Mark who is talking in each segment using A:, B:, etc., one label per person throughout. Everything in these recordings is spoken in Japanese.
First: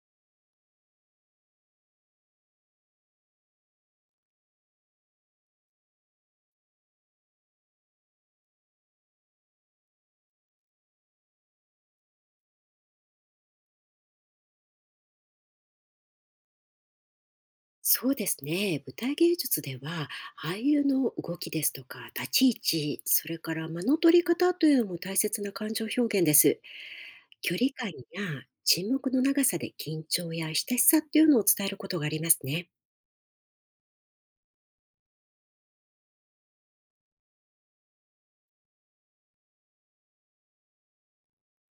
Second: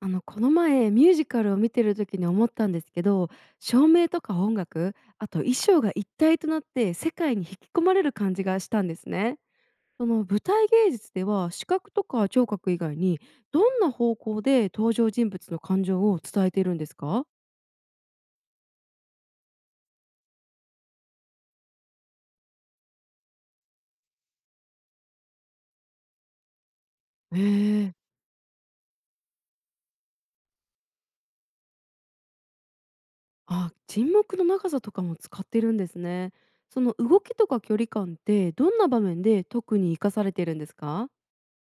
A: この前ミュージカルを見てる時に思ったんですけど、照明とか音楽、あと衣装が一体となって世界に引き込まれる感じがしたんですね。その舞台芸術では、視覚とか聴覚以外にどんな方向で登場人物の感情を伝えているんですか？
B: そうですね。舞台芸術では、俳優の動きですとか、立ち位置、それから間の取り方というのも大切な感情表現です。
A: へ
B: 距離感
A: え。
B: や沈黙の長さで緊張や親しさっていうのを伝えることがありますね。
A: あ、沈黙の長さとかも使ってるんですね。その動きとか距離感って、どんな場面で特に活かされているんですか？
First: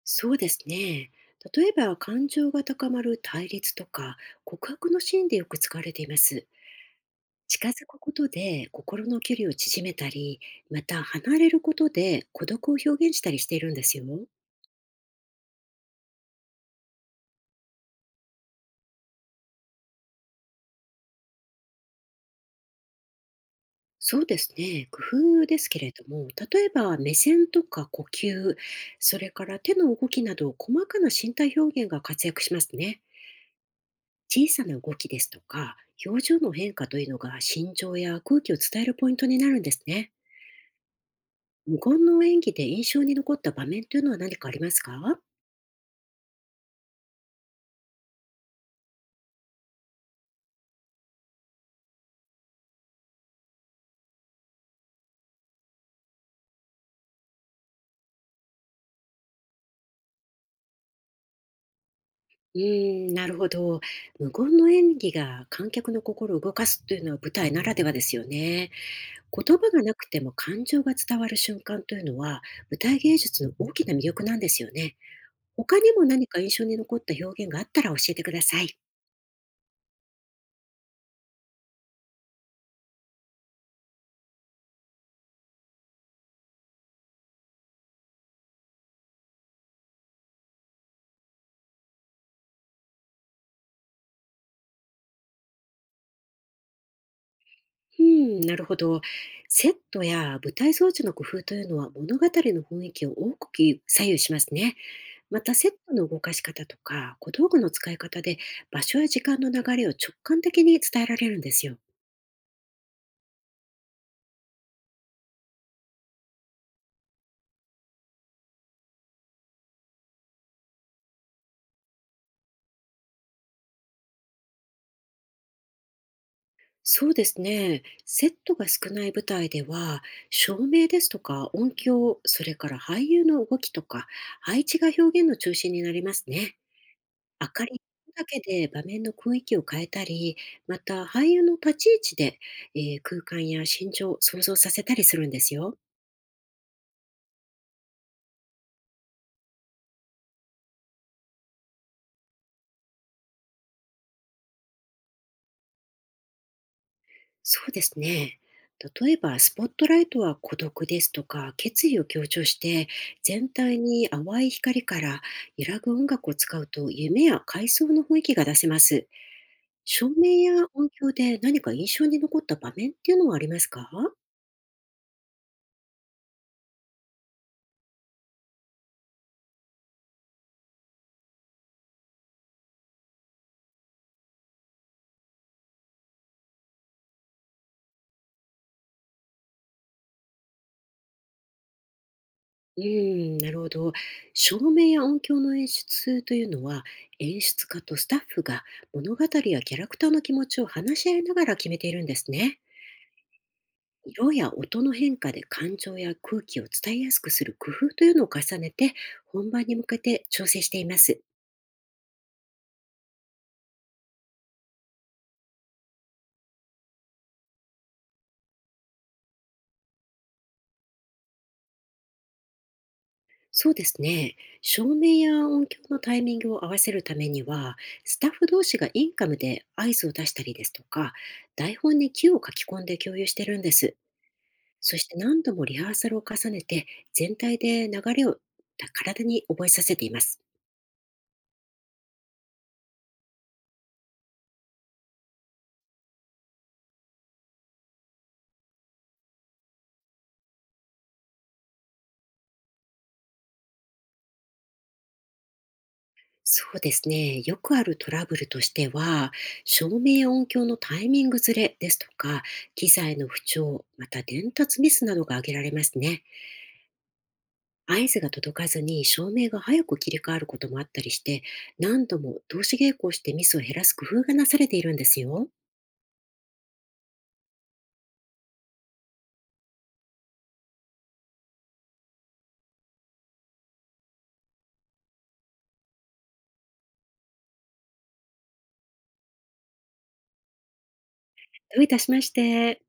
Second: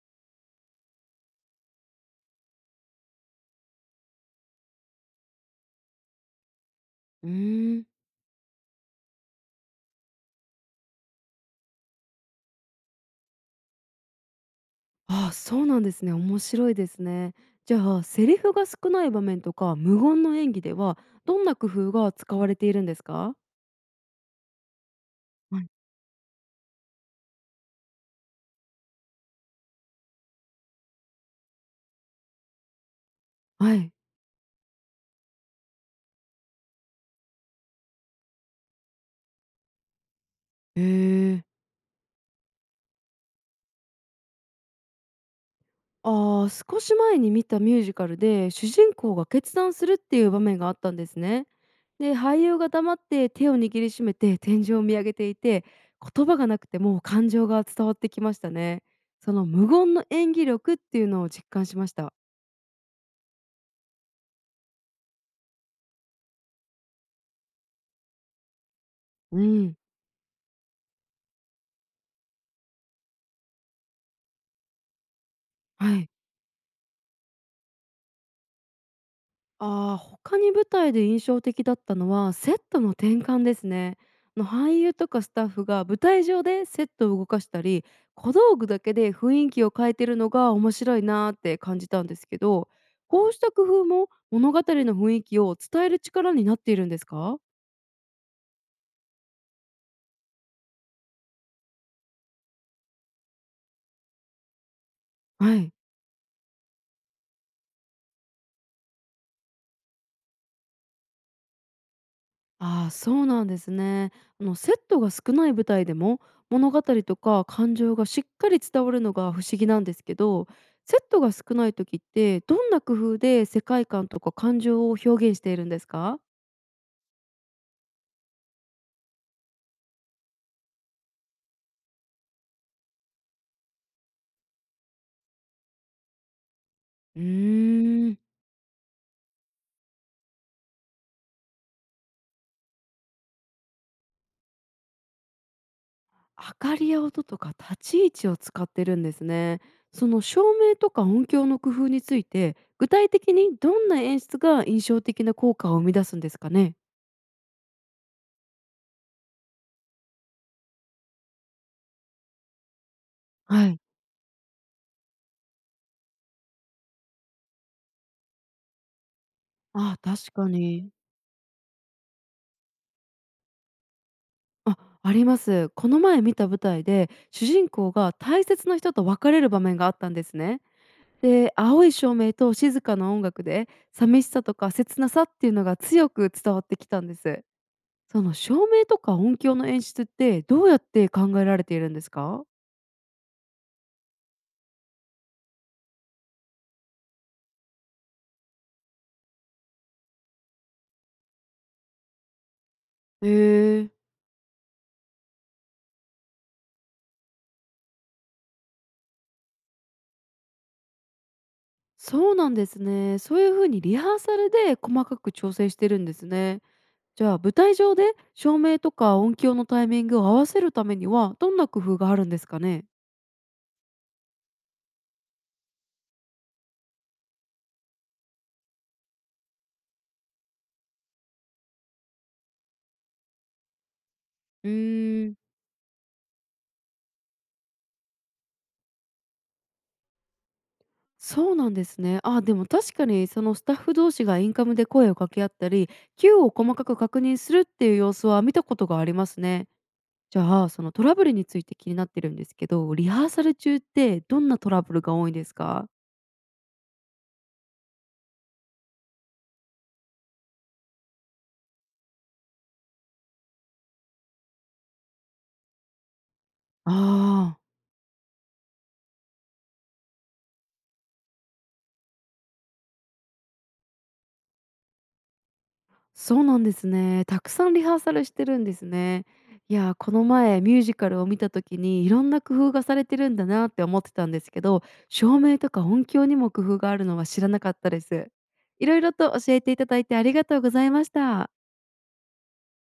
B: そうですね。例えば、感情が高まる対立とか、告白のシーンでよく使われています。
A: う
B: 近
A: ーん。
B: づくことで心の距離を縮めたり、また離れることで孤独を表現したりしているんですよ。
A: ああ、そうなんですね。面白いですね。じゃあ、セリフが少ない場面とか無言の演技では、どんな工夫が使われているんですか？
B: そうですね。工夫で
A: はい。
B: すけれども、例えば目線とか呼吸、それから手の動きなど細かな身体表現が活躍しますね。
A: はい。
B: 小さな動きですとか、表情の変化というのが心情や空気を伝えるポイントになるんですね。
A: へえ。
B: 無言の演技で印象に残った場面というのは何かありますか？
A: ああ、少し前に見たミュージカルで、主人公が決断するっていう場面があったんですね。で、俳優が黙って手を握りしめて天井を見上げていて、言葉がなくても感情が伝わってきましたね。その無言の演技力っていうのを実感しました。
B: うーん、なるほど。無言の演技が観客の心を動かすというのは舞台ならではですよね。
A: う
B: 言葉
A: ん。
B: がなくても感情が伝わる瞬間というのは舞台芸術の大きな魅力なんですよね。他に
A: は
B: も
A: い。
B: 何か印象に残った表現があったら教えてください。
A: ああ、他に舞台で印象的だったのは、セットの転換ですね。俳優とかスタッフが舞台上でセットを動かしたり、小道具だけで雰囲気を変えてるのが面白いなーって感じたんですけど、こうした工夫も物語の雰囲気を伝える力になっているんですか？
B: うん、なるほど。セットや舞台装置の工夫というのは物語の雰囲気を大きく左右しますね。また
A: は
B: セッ
A: い。
B: トの動かし方とか小道具の使い方で場所や時間の流れを直感的に伝えられるんですよ。
A: ああ、そうなんですね。あの、セットが少ない舞台でも物語とか感情がしっかり伝わるのが不思議なんですけど、セットが少ない時って、どんな工夫で世界観とか感情を表現しているんですか？
B: そうですね。セットが少ない舞台では、照明ですとか音響、それから俳優の動きとか、配置が表現の中心になりますね。
A: う
B: 明かり
A: ーん、
B: だけで場面の雰囲気を変えたり、また俳優の立ち位置で、空間や心情を想像させたりするんですよ。
A: 明かりや音とか立ち位置を使ってるんですね。その照明とか音響の工夫について、具体的にどんな演出が印象的な効果を生み出すんですかね？
B: そうですね。例えば、スポットライトは孤独ですとか、決意を強調して、全
A: は
B: 体
A: い。
B: に淡い光から揺らぐ音楽を使うと、夢や回想の雰囲気が出せます。
A: ああ、
B: 照
A: 確か
B: 明や音
A: に。
B: 響で何か印象に残った場面っていうのはありますか？
A: あ、あります。この前見た舞台で、主人公が大切な人と別れる場面があったんですね。で、青い照明と静かな音楽で、寂しさとか切なさっていうのが強く伝わってきたんです。その照明とか音響の演出って、どうやって考えられているんですか？
B: うん、なるほど。照明や音響の演出というのは、演出家とスタッフが物語やキャラクターの気持ちを話し合いながら決めているんですね。
A: へえ、
B: 色や音の変化で感情や空気を伝えやすくする工夫というのを重ねて本番に向けて調整しています。
A: そうなんですね。そういう風にリハーサルで細かく調整してるんですね。じゃあ、舞台上で照明とか音響のタイミングを合わせるためには、どんな工夫があるんですかね？
B: そうですね。照明や音響のタイミングを合わせるためには、スタッフ同士がインカムで合図を出したりですとか、台本にキーを書き込んで共有してるんです。
A: う
B: そして
A: ーん。
B: 何度もリハーサルを重ねて、全体で流れを体に覚えさせています。
A: そうなんですね。あ、でも確かに、そのスタッフ同士がインカムで声を掛け合ったり、Q を細かく確認するっていう様子は見たことがありますね。じゃあ、そのトラブルについて気になってるんですけど、リハーサル中ってどんなトラブルが多いんですか？
B: そうですね。よくあるトラブルとしては、照明や音響のタイミングずれですとか、機材の不調、また伝達ミスなどが挙げられますね。
A: あ。あー。
B: 合図が届かずに照明が早く切り替わることもあったりして、何度も同し稽古をしてミスを減らす工夫がなされているんですよ。
A: そうなんですね。たくさんリハーサルしてるんですね。いやー、この前ミュージカルを見た時に、いろんな工夫がされてるんだなって思ってたんですけど、照明とか音響にも工夫があるのは知らなかったです。いろいろと教えていただいてありがとうございました。
B: どういたしまして。